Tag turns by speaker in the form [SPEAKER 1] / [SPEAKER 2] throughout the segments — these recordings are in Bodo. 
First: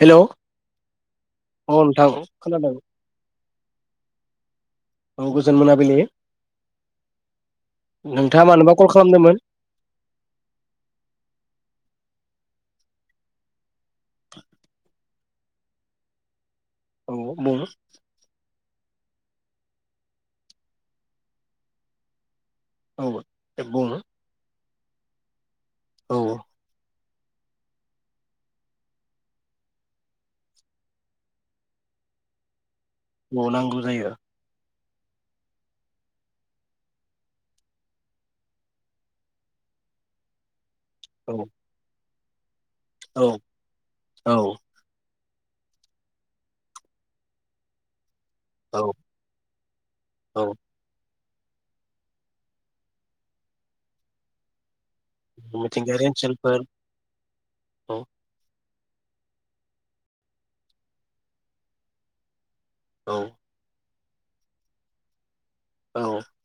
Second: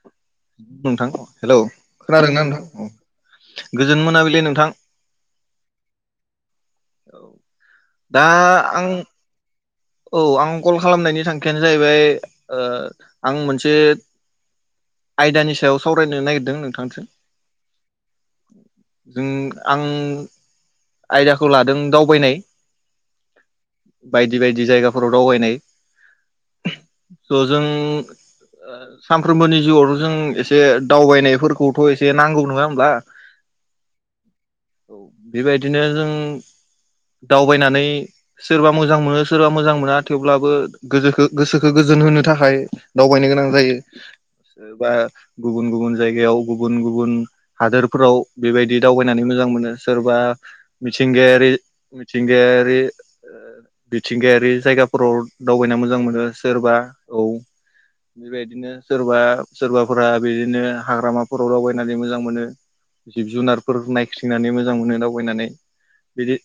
[SPEAKER 1] हेलौ
[SPEAKER 2] नोंथां हेलौ
[SPEAKER 1] अ नोंथां
[SPEAKER 2] खोनादोंना
[SPEAKER 1] खोनादों
[SPEAKER 2] नोंथां औ गोजोन मोनाबिलि नोंथां
[SPEAKER 1] औ गोजोन मोनाबिलि
[SPEAKER 2] दा
[SPEAKER 1] नोंथाङा मानोबा
[SPEAKER 2] आं
[SPEAKER 1] कल खालामदोंमोन
[SPEAKER 2] औ आं कल खालामनायनि थांखियानो जाहैबाय आं मोनसे आयदानि सायाव सावरायनो नागिरदों नों
[SPEAKER 1] औ बुं
[SPEAKER 2] जों आं आयदाखौ लादों दावबायनाय
[SPEAKER 1] औ
[SPEAKER 2] जि जायगाफोराव दावबायनाय
[SPEAKER 1] औ
[SPEAKER 2] स' जों सानफ्रोमबोनि जिउआवथ' जों एसे दावबायनायफोरखौथ' एसे नांगौ नङा होमब्ला
[SPEAKER 1] अ नांगौ जायो।
[SPEAKER 2] औ बेबायदिनो जों दावबायनानै सोरबा मोजां मोनो। सोरबा मोजां मोना थेवब्लाबो गो
[SPEAKER 1] औ
[SPEAKER 2] गोसोखौ गोजोन होनो थाखाय हाय दावबायनो
[SPEAKER 1] औ
[SPEAKER 2] गोनां जायो
[SPEAKER 1] औ
[SPEAKER 2] बा गुबुन गुबुन जायगायाव गुबुन गुबुन हादोरफोराव बेबायदि
[SPEAKER 1] औ
[SPEAKER 2] दावबायनानै मोजां मोनो सोरबा
[SPEAKER 1] औ
[SPEAKER 2] मिथिंगायारि बे मिथिंगायारि मिथिंगायारि जायगा [unintelligible] दावबायनो मोजां
[SPEAKER 1] मिथिंगायारि
[SPEAKER 2] मोनो
[SPEAKER 1] ओनसोलफोर
[SPEAKER 2] सोरबा औ
[SPEAKER 1] औ
[SPEAKER 2] बेबायदिनो सोरबा सोरबाफोरा बिदिनो हाग्रामाफोराव दावबायनानै मोजां मोनो
[SPEAKER 1] औ
[SPEAKER 2] जिब जुनारफोर नाय थिनानै मोजां मोनो दावबायनानै
[SPEAKER 1] औ
[SPEAKER 2] बिदि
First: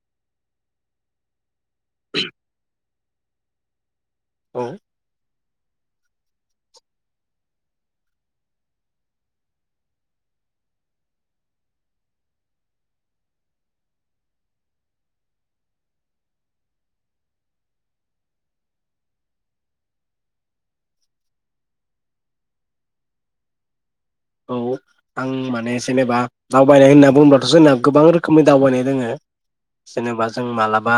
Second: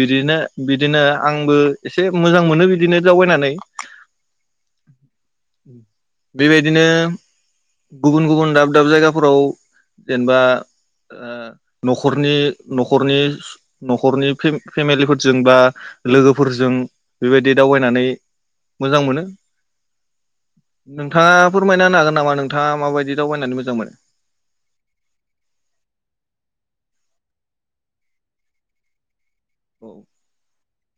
[SPEAKER 2] बिदिनो बिदिनो आंबो एसे मोजां मोनो बिदि बिदिनो दावबायनानै
[SPEAKER 1] औ
[SPEAKER 2] बेबायदिनो गुबुन गुबुन दाब दाब जायगाफोराव जेनेबा नखरनि नखरनि नखरनि फेमिलिफोरजों बा लोगोफोरजों बेबायदि दावबायनानै मोजां मोनो नोंथांङा फोरमायना होनो हागोन नामा नोंथांङा माबायदि दावबायनानै मोजां मोनो।
[SPEAKER 1] औ आं माने जेनेबा दावबायनाय होनना बुङोबथ जोंना गोबां रोखोमनि दावबायनाय दोङो
[SPEAKER 2] औ
[SPEAKER 1] जेनेबा जों मालाबा बा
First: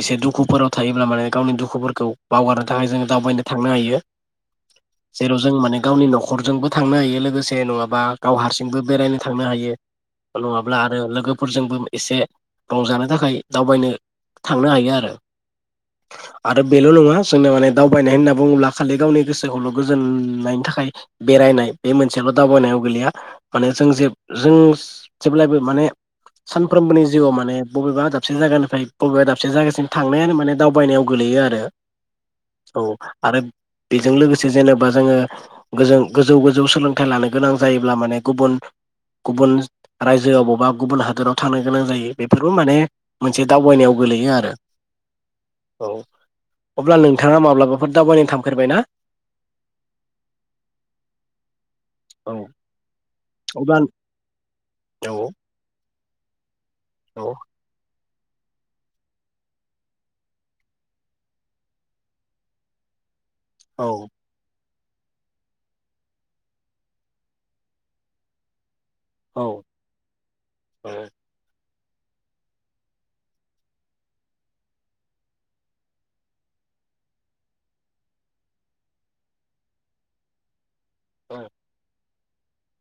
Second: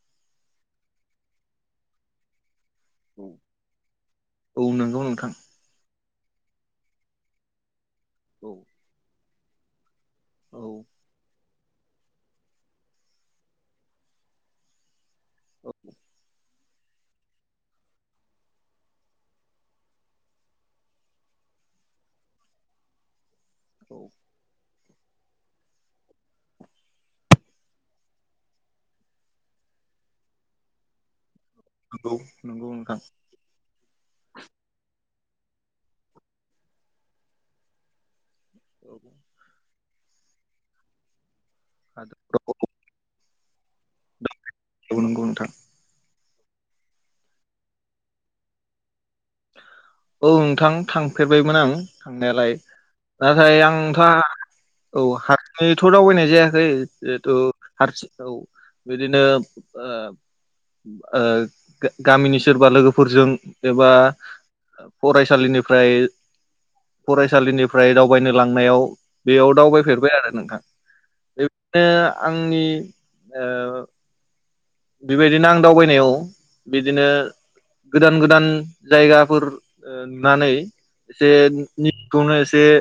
[SPEAKER 1] एसे दुखुफोराव थायोब्ला माने गावनि दुखुफोरखौ बावगारनो थाखाय जों दावबायनो थांनो हायो
[SPEAKER 2] औ नंगौ नोंथां
[SPEAKER 1] जेराव जों माने गावनि नखर खरजोंबो थांनो हायो लोगोसे नङाब बा गाव
[SPEAKER 2] औ
[SPEAKER 1] हारसिंबो बेरायनो थांनो हायो।
[SPEAKER 2] औ
[SPEAKER 1] नङाब्ला आरो लोगो। फोरजोंबो एसे रंजानो थाखाय दावबायनो थांनो हायो आरो।
[SPEAKER 2] [inaudible]
[SPEAKER 1] आरो बेल नङा जोंनो माने दावबायनाय होनना बुङोब्ला खालि गावनि गोसोखौल गोजोननायनि थाखाय बेरायनाय बे मोनसेल दावबायनायाव गोलैया। माने जों
[SPEAKER 2] औ
[SPEAKER 1] जे जों जेब्लायबो माने सानफ्रोमबोनि जिउआव माने बबेबा दाबसे जायगानिफ्राय बबेबा दाबसे जायगासिम थांनायानो माने दावबायनायाव गोलैयो आरो।
[SPEAKER 2] नंगौ नंगौ
[SPEAKER 1] रो औ
[SPEAKER 2] नोंथां
[SPEAKER 1] आरो बेजों लोगोसे जेनेबा जोङो गोजौ गोजौ गोजौ सोलोंथाइ लानो गोनां जायोब्ला माने गुबुन गुबुन रायजो अबावबा गुबुन हादराव थानो गोनां जायो बेफोरबो
[SPEAKER 2] औ
[SPEAKER 1] माने मोनसे दावबायनायाव गोलैयो आरो
[SPEAKER 2] नंगौ नोंथां
[SPEAKER 1] औ। अब्ला नोंथाङा माब्लाबाफोर दावबायनो थांफेरबाय ना।
[SPEAKER 2] औ नोंथां थांफेरबायमोन आं।
[SPEAKER 1] औ
[SPEAKER 2] थांनायालाय नाथाय
[SPEAKER 1] अब्ला
[SPEAKER 2] आंथ औ हारसिंयै थ दावबायनाय जायाखै।
[SPEAKER 1] औ
[SPEAKER 2] जेहेथु हारसिं औ बिदिनो ओ ओ गामिनि सोरबा लोगोफोरजों एबा
[SPEAKER 1] औ
[SPEAKER 2] फरायसालिनिफ्राय फरायसालिनिफ्राय दावबायनो लांनायाव।
[SPEAKER 1] औ
[SPEAKER 2] बेयाव दावबायफेरबाय आरो नोंथां। [unintelligible] आंनि ओ बेबायदिनो आं दावबायनायाव बिदिनो गोदान गोदान जायगाफोर ओ नुनानै जे [unintelligible]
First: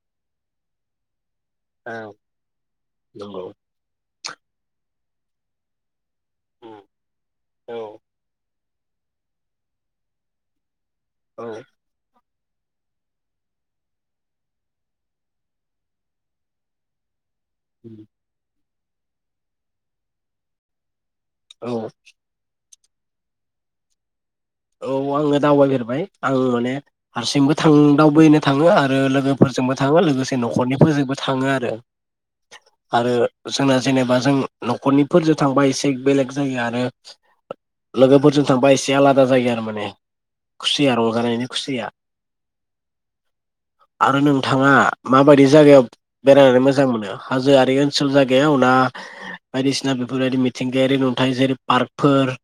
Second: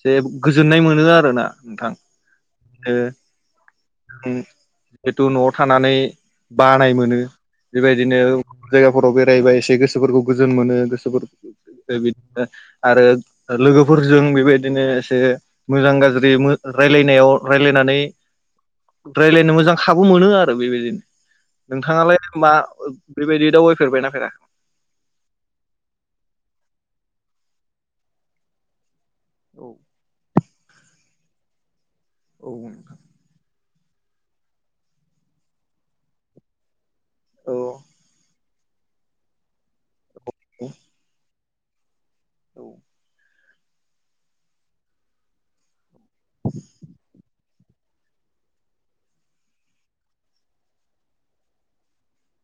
[SPEAKER 2] एसे गोजोननाय मोनो आरो ना।
[SPEAKER 1] ओ नंगौ।
[SPEAKER 2] ओम जिहेथु न'आव थानानै। बानाय
[SPEAKER 1] औ
[SPEAKER 2] मोनो
[SPEAKER 1] औ
[SPEAKER 2] बेबायदिनो। जायगाफोराव बेराया एसे गोसोफोरखौ गोजोन मोनो [unintelligible] आरो लोगोफोरजों बेबायदि [unintelligible] एसे मोजां गाज्रि मो रायलायनायाव। रायलायनानै। रायलायनो मोजां खाबु मोनो आरो बेबायदि।
[SPEAKER 1] औ
[SPEAKER 2] नोंथाङालाय मा ओ बेबायदि दावबायफेरबायना फेरा?
[SPEAKER 1] औ आङो दावबायफेरबाय आं माने हारसिंबो थां दावबायनो थाङो आरो लो
[SPEAKER 2] औ
[SPEAKER 1] लोगोफोरजोंबो थाङो लोगोसे न'खरनिफोरजोंबो थाङो आ रो।
[SPEAKER 2] औ
[SPEAKER 1] आरो जोंना जेनेबा जों न'खरनिफोरजों थांबा एसे बेलेग जायो आरो
[SPEAKER 2] औ
[SPEAKER 1] लोगोफोरजों थांबा एसे आला दा जायो आरो माने। खुसि आ रंजानायनि खुसिया।
[SPEAKER 2] औ
[SPEAKER 1] आरो नोंथाङा माबायदि जायगायाव बेरायनानै मोजां मोनो हाजोआरि ओनसोल जायगाया उना बायदिसिना बेफोरबायदि मिथिंगायारि नुथाय जेरै पार्कफोर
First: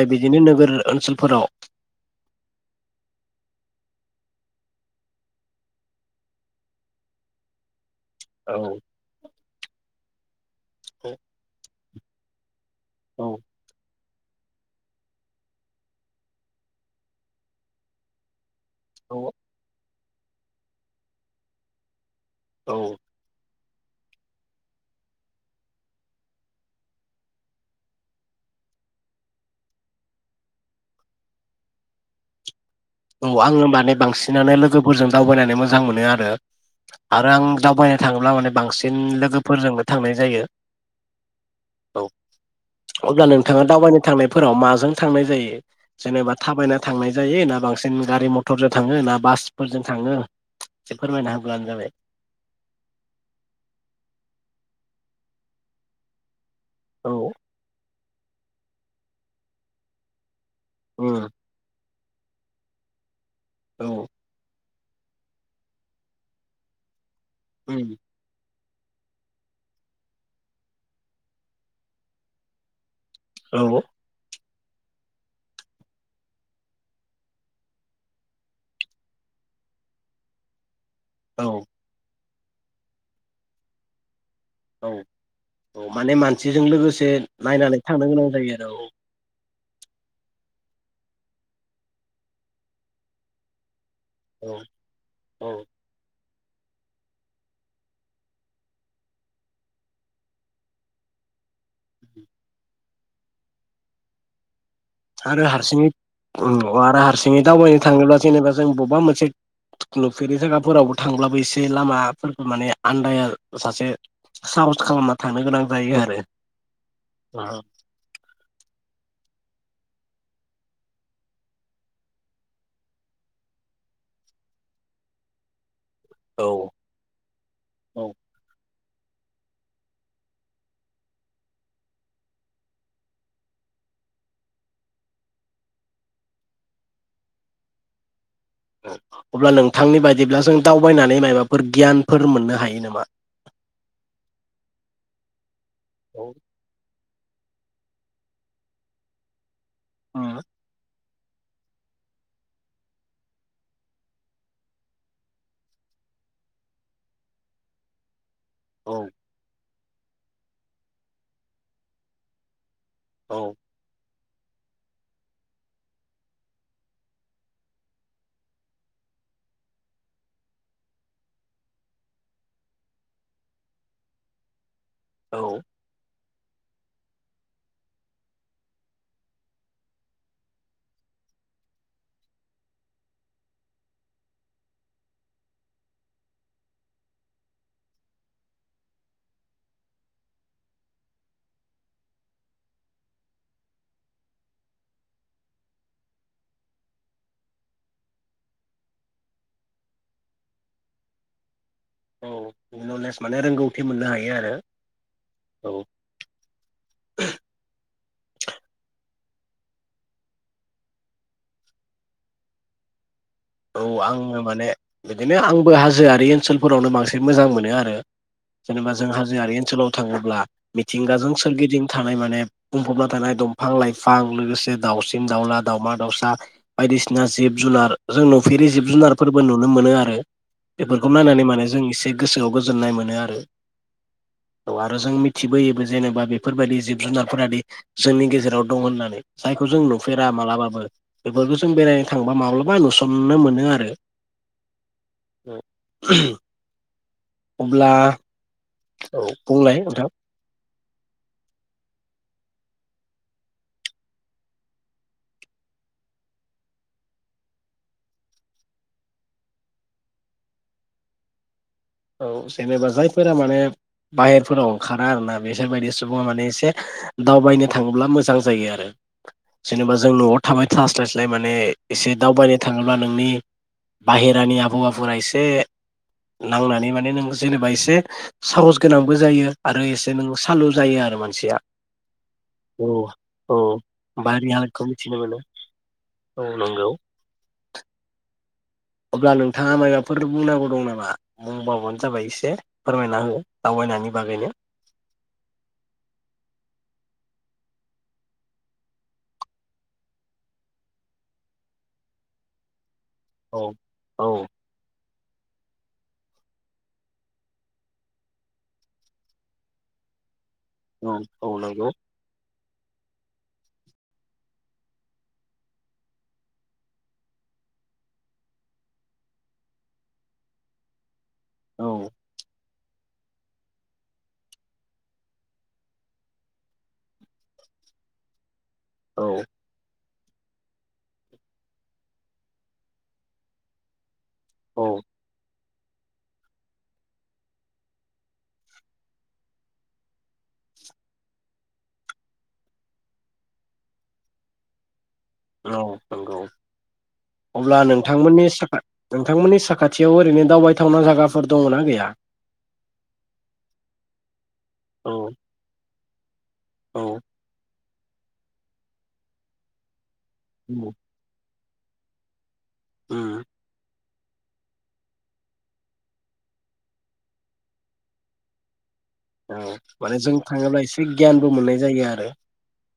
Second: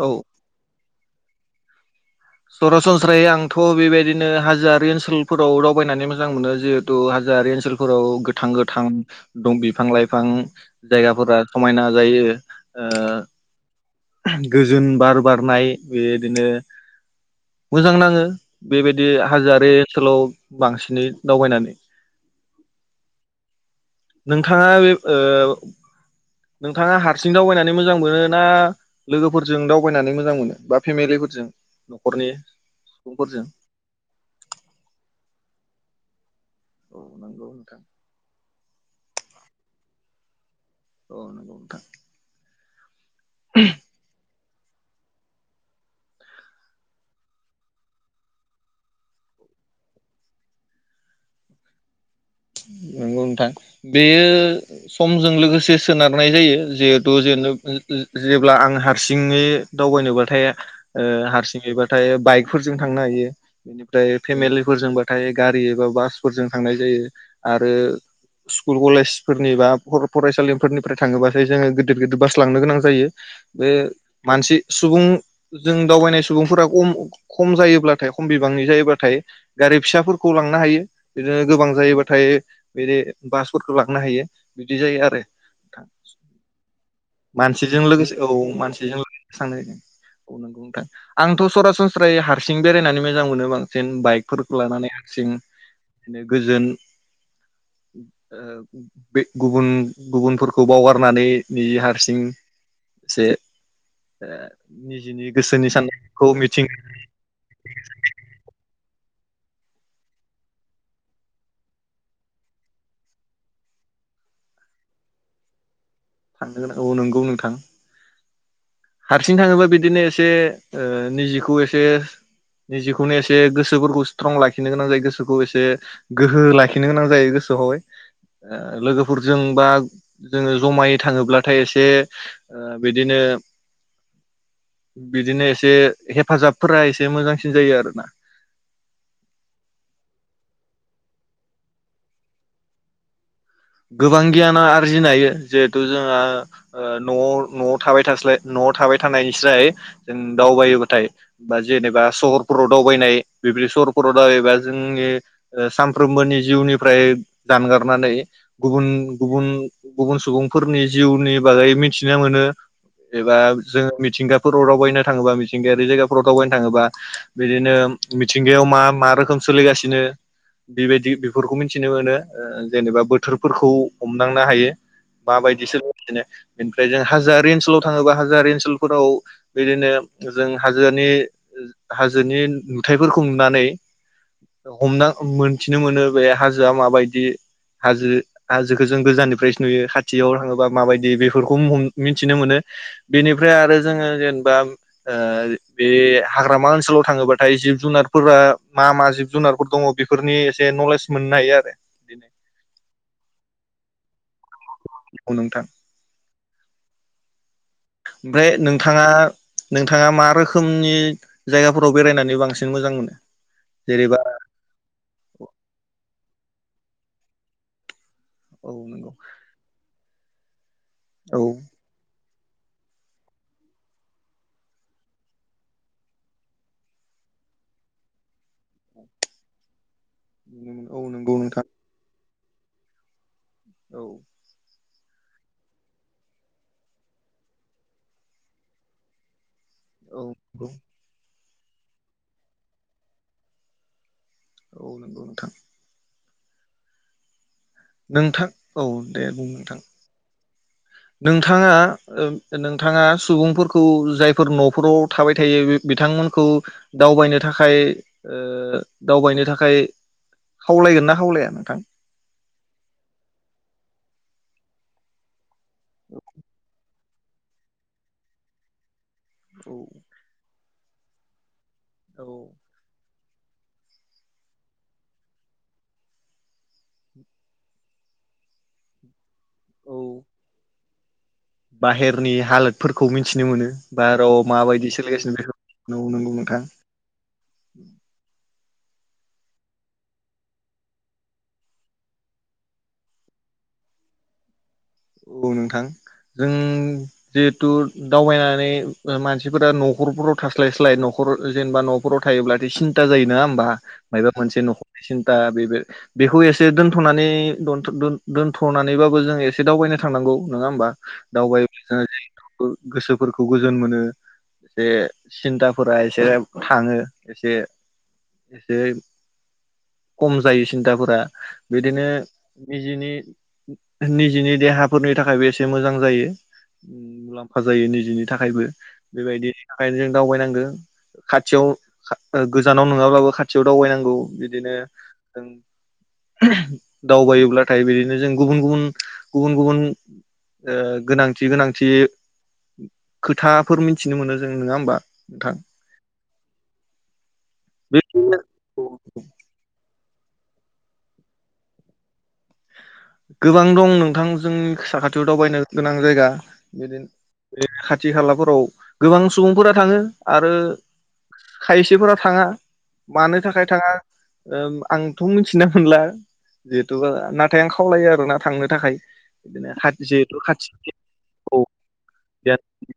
[SPEAKER 2] औ
[SPEAKER 1] बिदिनि नोगोर ओनसोलफोराव
[SPEAKER 2] सरासनस्रायै आंथ' बेबायदिनो हाजोआरारि ओनसोलफोराव दावबायनानै मोजां मोनो जिहेतु हाजोआरि ओनसोल फोराव गोथां
[SPEAKER 1] औ
[SPEAKER 2] गोथां दं बिफां लाइफां। जायगाफोरा समायना जायो। ओ
[SPEAKER 1] औ
[SPEAKER 2] गोजोन बार बारनाय बेदिनो मोजां नाङो। बेबायदि
[SPEAKER 1] औ
[SPEAKER 2] हाजोआरि ओनसोलाव बांसिनै दावबायनानै
[SPEAKER 1] औ
[SPEAKER 2] नोंथाङा बे ओ नोंथाङा हारसिं दावबायनानै मोजां मोनो ना लोगोफोरजों दावबायनानै मोजां मोनो बा फेमिलिफोरजों न'खरनि
[SPEAKER 1] औ
[SPEAKER 2] सुबुंफोरजों
[SPEAKER 1] आङो माने बांसिनानो लोगोफोरजों दावबायनानै मो जां मोनो आरो।
[SPEAKER 2] औ
[SPEAKER 1] आरो आं
[SPEAKER 2] नंगौ नोंथां
[SPEAKER 1] दावबायनो थाङोब्ला माने बांसिन बांसिन लोगोफोरजोंबो थांनाय जायो।
[SPEAKER 2] औ नंगौ नोंथां
[SPEAKER 1] औ अब्ला नोंथाङा दावबायनो थांनाय फोराव माजों थांनाय जायो जेनेबा थाबायना थांनाय जायो ना बांसिन गारि - मथरजों थाङो ना बासफोरजों थाङो एसे फोरमायना होब्लानो जाबाय
[SPEAKER 2] नंगौ नोंथां बेयो समजों लोगोसे सोनारनाय जायो
[SPEAKER 1] औ
[SPEAKER 2] जिहेतु जे जेब्ला आं हारसिङै दावबायनोबाथाय ओ
[SPEAKER 1] उम
[SPEAKER 2] हारसिङैबा थाय बाइकफोरजों थांनो हायो बेनिफ्राय
[SPEAKER 1] औ
[SPEAKER 2] फेमेलि फोरजोंबाथाय गारि एबा बासफोरजों थांनाय जायो आरो
[SPEAKER 1] उम
[SPEAKER 2] स्कुल -कलेजफोरनि बा फरायसालिफोरनिफ्राय थाङोबासो जोङो गिदिर -गिदिर बास लांनो गोनां जायो बे
[SPEAKER 1] औ
[SPEAKER 2] मानसि सुबुं जों दावबायनाय सुबुंफोरा खम- खम जायोब्लाथाय खम बिबांनि जायोब्लाथाय गारि फिसाफोरखौ लांनो हायो बिदिनो
[SPEAKER 1] औ
[SPEAKER 2] गोबां जायोबा थाय बेदि बासफोरखौ लांनो हायो बिदि जायो
[SPEAKER 1] औ-
[SPEAKER 2] आरो नोंथां
[SPEAKER 1] औ माने मानसिजों लोगोसे नायनानै थांनो गोनां जायो आरो औ
[SPEAKER 2] थांनाय औ नंगौ नोंथां आंथ' सरासनस्रायै हारसिं बेरायनानै मोजां मोनो आं जेन
[SPEAKER 1] औ
[SPEAKER 2] बाइकफोरखौ लानानै हांसिं
[SPEAKER 1] औ
[SPEAKER 2] बिदिनो गोजोन [unintelligible]
[SPEAKER 1] आरो
[SPEAKER 2] गोसोनि
[SPEAKER 1] हारसिङै
[SPEAKER 2] साननायखौ मिथिं
[SPEAKER 1] आरो हारसिङै दावबायनो थाङोब्ला जेनेबा जों बबेबा मोन नुफेरि जायगाफोरावबो थांब्लाबो एसे लामाफोरखौ माने आन्दाया जासे साहस खालामना थांनो गोनां जायो आरो
[SPEAKER 2] थांनांगोन औ नंगौ नोंथां
[SPEAKER 1] औ
[SPEAKER 2] हारसिं थाङोबा बिदिनो एसे निजिखौ एसे निजिखौनो एसे गोसोफोरखौ स्ट्रं लाखिनो गोनां जायो गोसोखौ एसे गोहो
[SPEAKER 1] औ
[SPEAKER 2] लाखिनो गोनां जायो
[SPEAKER 1] औ
[SPEAKER 2] गोसोआवहाय लोगोफोरजों बा जोङो जमायै थाङोब्लाथाय एसे बिदिनो बिदिनो एसे हेफाजाबफोरा एसे मोजांसिन जायो आरोना
[SPEAKER 1] अब्ला नोंथांनि बायदिब्ला जों दावबायनानै माबाफोर गियानफोर मोननो हायो नामा
[SPEAKER 2] गोबां गियाना आरजिनो हायो जिहेथु जोंहा
[SPEAKER 1] औ
[SPEAKER 2] न'आव न'आव थाबाय थास्लाय न'आव थाबाय थानायनिस्राय जों
[SPEAKER 1] उम
[SPEAKER 2] दावबायोबाथाय बा जेनेबा सहरफोराव दावबायनाय बेबायदि सहरफोराव दावायोबा जोंनि सानफ्रोमबोनि जिउनिफ्राय जानगारनानै गुबुन
[SPEAKER 1] औ
[SPEAKER 2] गुबुन गुबुन सुबुंफोरनि जिउनि बागै मिथिनो मोनो। एबा
[SPEAKER 1] औ
[SPEAKER 2] जों मिथिंगा फोराव दावबायनो थाङोबा मिथिंगायारि जायगाफोराव दावबायनो थाङोबा बिदिनो मिथिंगायाव मा मा रोखोम सोलिगासिनो बेबायदि बेफोरखौ मिन्थिनो मोनो। जेनेबा ओ बोथोर फोरखौ हमदांनो हायो।
[SPEAKER 1] औ
[SPEAKER 2] माबायदिसो बिदिनो। बेनिफ्राय जों हाजोआरि ओनसोलाव थाङोबा हाजोआरि ओनसोलफोराव बिदिनो जों हाजोनि हाजोनि नुथाइफोरखौ नुनानै हमना मोननथिनो मोनो बे हाजोआ माबायदि। हाजो हाजोखो जों गोजाननिफ्रायसो नुयो खाथियाव थाङोबा माबायदि बेफोरखौ मिन्थिनो मोनो। बेनिफ्राय आरो जोङो जेनेबा बे हाग्रामा ओनसोलाव थाङोबाथाय जिब जुनारफोरा मा मा जिब जुनारफोर दङ बेफोरनि एसे नलेज मोननो हायो आरो। बिदिनो।
[SPEAKER 1] औ नलेज माने रोंगौथि मोननो हायो। बिदि
[SPEAKER 2] औ नोंथां
[SPEAKER 1] आरो औ। [inaudible]
[SPEAKER 2] ओमफ्राय नोंथाङा नोंथाङा मा रोखोमनि जायगाफोराव बेरायनानै बांसिन मोजां मोनो?
[SPEAKER 1] औ
[SPEAKER 2] जेरैबा
[SPEAKER 1] आङो माने बिदिनो आंबो हाजोआरि ओनसोल फोरावनो बांसिन मोजां मोनो आरो।
[SPEAKER 2] औ
[SPEAKER 1] जेनेबा जों
[SPEAKER 2] नंगौ
[SPEAKER 1] हाजोआरि ओनसोलाव थाङोब्ला। मिथिंगाजों
[SPEAKER 2] औ
[SPEAKER 1] सोरगिदिं थानाय माने बुंफबना थानाय दंफां लाइफां लोगोसे दाउसिम दाउला दावमा दाउसा बायदिसिना जिब जुनार जों नुफेरि जिब जुनारफोरबो नुनो मोनो आरो।
[SPEAKER 2] औ
[SPEAKER 1] बेफोरखौ
[SPEAKER 2] नंगौ
[SPEAKER 1] नायनानै
[SPEAKER 2] नोंथां
[SPEAKER 1] माने जों एसे गोसोआव गोजोननाय मोनो आरो।
[SPEAKER 2] औ।
[SPEAKER 1] औ आरो जों मिथिबोयोबो जेनेबा बेफोरबायदि जिब जुनारफोरादि जोंनि गेजेराव दं होननानै। जायखौ जों
[SPEAKER 2] औ
[SPEAKER 1] नुफेरा
[SPEAKER 2] नंगौ
[SPEAKER 1] मालाबाबो बेफोरखौ जों बेरायनो थांबा माब्लाबा नु सननो मोनो आरो।
[SPEAKER 2] औ नंगौ नोंथां
[SPEAKER 1] औ।
[SPEAKER 2] नोंथां
[SPEAKER 1] औ बुंलाय नोंथां।
[SPEAKER 2] नोंथाङा ओ नोंथाङा सुबुंफोरखौ जायफोर न'फोराव थाबाय थायो बि बिथांमोनखौ दावबायनो थाखाय ओ दावबायनो थाखाय खावलायगोन ना खावलाया नोंथां?
[SPEAKER 1] औ जेनेबा जायफोरा माने बाहेरफोराव ओंखारा आरोना बिसोर बायदि सुबुङा माने इसे दावबायनो थाङोब्ला मोजां जायो आरो।
[SPEAKER 2] औ
[SPEAKER 1] जेनेबा जों न'आव थाबाय थास्लायस्लाय माने एसे
[SPEAKER 2] औ
[SPEAKER 1] दावबायनो थाङोब्ला नोंनि बाहेरानि आबहावाफोरा एसे नांनानै माने नों जेनेबा एसे साहस गोनांबो जायो आरो
[SPEAKER 2] औ
[SPEAKER 1] एसे नों सालु जायो आरो माने
[SPEAKER 2] बाहेरनि हालोदफोरखौ मिनथिनो
[SPEAKER 1] औ
[SPEAKER 2] मोनो बाहेराव
[SPEAKER 1] बारि हालोदखौ
[SPEAKER 2] माबायदि
[SPEAKER 1] मिथिनो
[SPEAKER 2] सोलिगासिनो
[SPEAKER 1] मोनो
[SPEAKER 2] बेखौ नंगौ
[SPEAKER 1] औ
[SPEAKER 2] नोंथां।
[SPEAKER 1] नंगौ अब्ला नोंथाङा माइबाफोर बुंनांगौ दं नामा बुंबावबानो जाबाय एसे फोरमायना हो दावबायनायनि बागैनो।
[SPEAKER 2] औ नोंथां जों जिहेथु दावबायनानै मानसिफोरा न'खरफोराव थास्लाय स्लाय न'खर जेनेबा न'फोराव थायोब्लाथाय सिन था जायो नङा
[SPEAKER 1] औ
[SPEAKER 2] होमबा
[SPEAKER 1] औ
[SPEAKER 2] मायबा मोनसे नख सिन्था बेबो बेखौ एसे दोनथ'नानै दोनथ'नानैबाबो जों एसे एसे दावबायनो थांनांगौ। नङा होमबा
[SPEAKER 1] औ औ
[SPEAKER 2] दावबायो
[SPEAKER 1] नंगौ
[SPEAKER 2] [unintelligible] गो गोसोफोरखौ गोजोन मोनो एसे सिन्थाफोरा एसे थाङो एसे एसे खम जायो सिन्थाफोरा।
[SPEAKER 1] औ
[SPEAKER 2] बिदिनो निजिनि निज जिनि देहाफोरनि थाखायबो एसे मोजां जायो मुलाम्फा जायो निजिनि थाखायबो।
[SPEAKER 1] औ
[SPEAKER 2] बेबायदि नि थाखायनो जों दावबायनांगौ खाथियाव खा गोजानाव नङाब्लाबो खाथियाव दावबायनांगौ। बिदिनो
[SPEAKER 1] औ
[SPEAKER 2] जों दावबायोब्लाथाय बिदिनो जों गुबुन गुबुन गुबुन गुबुन ओ गोनांथि गोनांथि खोथाफोर मिथिनो मोनो जों नङा होमबा? नोंथां
[SPEAKER 1] औ। नंगौ। अब्ला
[SPEAKER 2] बेदिनो
[SPEAKER 1] नोंथांमोननि साखा नोंथांमोननि साखा थियाव ओरैनो दावबायथावना जागाफोर दङ'ना गैया?
[SPEAKER 2] गोबां दं नोंथां। जोंनि
[SPEAKER 1] औ
[SPEAKER 2] साखाथियाव दावबायनो गोनां। मा जायगा? बिदिन
[SPEAKER 1] औ
[SPEAKER 2] बिदिनो थि खालाफोराव गोबां सुबुंफोरा थाङो। आरो
[SPEAKER 1] उम
[SPEAKER 2] खायसेफोरा थाङा मानो
[SPEAKER 1] उम
[SPEAKER 2] थाखाय थाङा ओम आंथ' मिथिना मोनला जिहेथु आं नाथाय आं खा खावलायो आरो ना थांनो थाखाय।
[SPEAKER 1] औ
[SPEAKER 2] बिदिनो खाथि
[SPEAKER 1] माने जों
[SPEAKER 2] जिहेथु
[SPEAKER 1] थाङोब्ला
[SPEAKER 2] खाथिनि
[SPEAKER 1] एसे गियानबो
[SPEAKER 2] औ
[SPEAKER 1] मोननाय जायो आरो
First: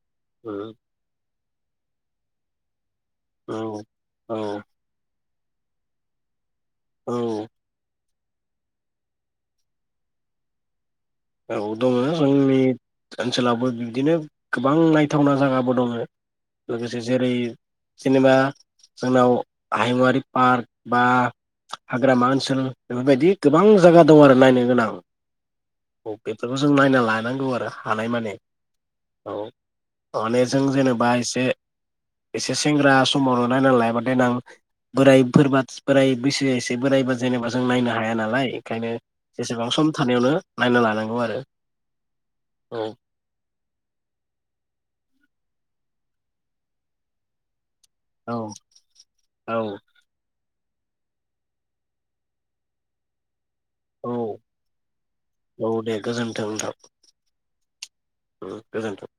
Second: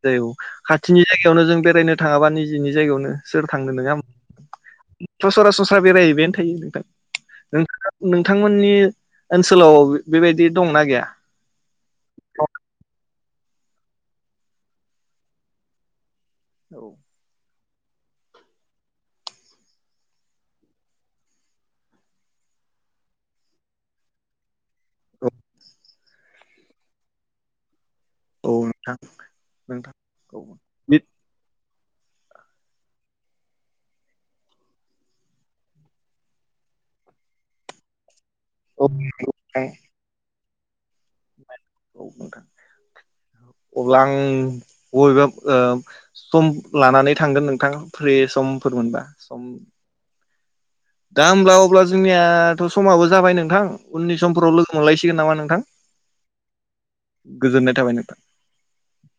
[SPEAKER 2] जायो औ खाथिनि जायगायावनो जों बेरायनो थाङाबा निजिनि जायगायावनो सोर थांनो
[SPEAKER 1] औ
[SPEAKER 2] नोङा
[SPEAKER 1] औ
[SPEAKER 2] स सरासनस्रा बेराय होयबायानो थोयो नो।
[SPEAKER 1] औ।
[SPEAKER 2] नोंथांमोननि ओन सोलाव बेबायदि दंना गैया?
[SPEAKER 1] औ दङ
[SPEAKER 2] औ
[SPEAKER 1] जोंनि ओनसोलावबो बिदिनो गोबां नायथावना जागाबो दङो। लोगोसे जेरै जेनेबा जोंनाव हायुंवारि पार्क बा हाग्रामा ओनसोल बेफोरबायदि गोबां जागा दं आरो नायनो गोनां।
[SPEAKER 2] औ।
[SPEAKER 1] औ बेफोरखौ जों नायना लानांगौ आरो। हानाय माने
[SPEAKER 2] औ नोंथां
[SPEAKER 1] औ
[SPEAKER 2] नोंथां औ
[SPEAKER 1] माने जों जेनेबा एसे एसे सेंग्रा समावल नायना लायाबा देनां बोरायफोरबा बोराय बैसो एसे बोराइबा जेनेबा जों नायनो हाया नालाय।
[SPEAKER 2] औ
[SPEAKER 1] ओंखायनो
[SPEAKER 2] नोंथां
[SPEAKER 1] जेसेबां सम थानायावनो नायना लानां
[SPEAKER 2] अब्ला आं बबेबा ओ सम लानानै थांगोन नोंथां। फ्रि
[SPEAKER 1] औ
[SPEAKER 2] समफोर मोनबा सम
[SPEAKER 1] औ
[SPEAKER 2] दा होमब्ला अब्ला जोंनियाथ समाबो जाबाय नोंथां।
[SPEAKER 1] औ
[SPEAKER 2] उननि समफोराव लोगो मोनलायसिगोन नामा नोंथां।
[SPEAKER 1] औ दे
[SPEAKER 2] गोजोननाय थाबाय नोंथां।
[SPEAKER 1] ओ गोजोनथों।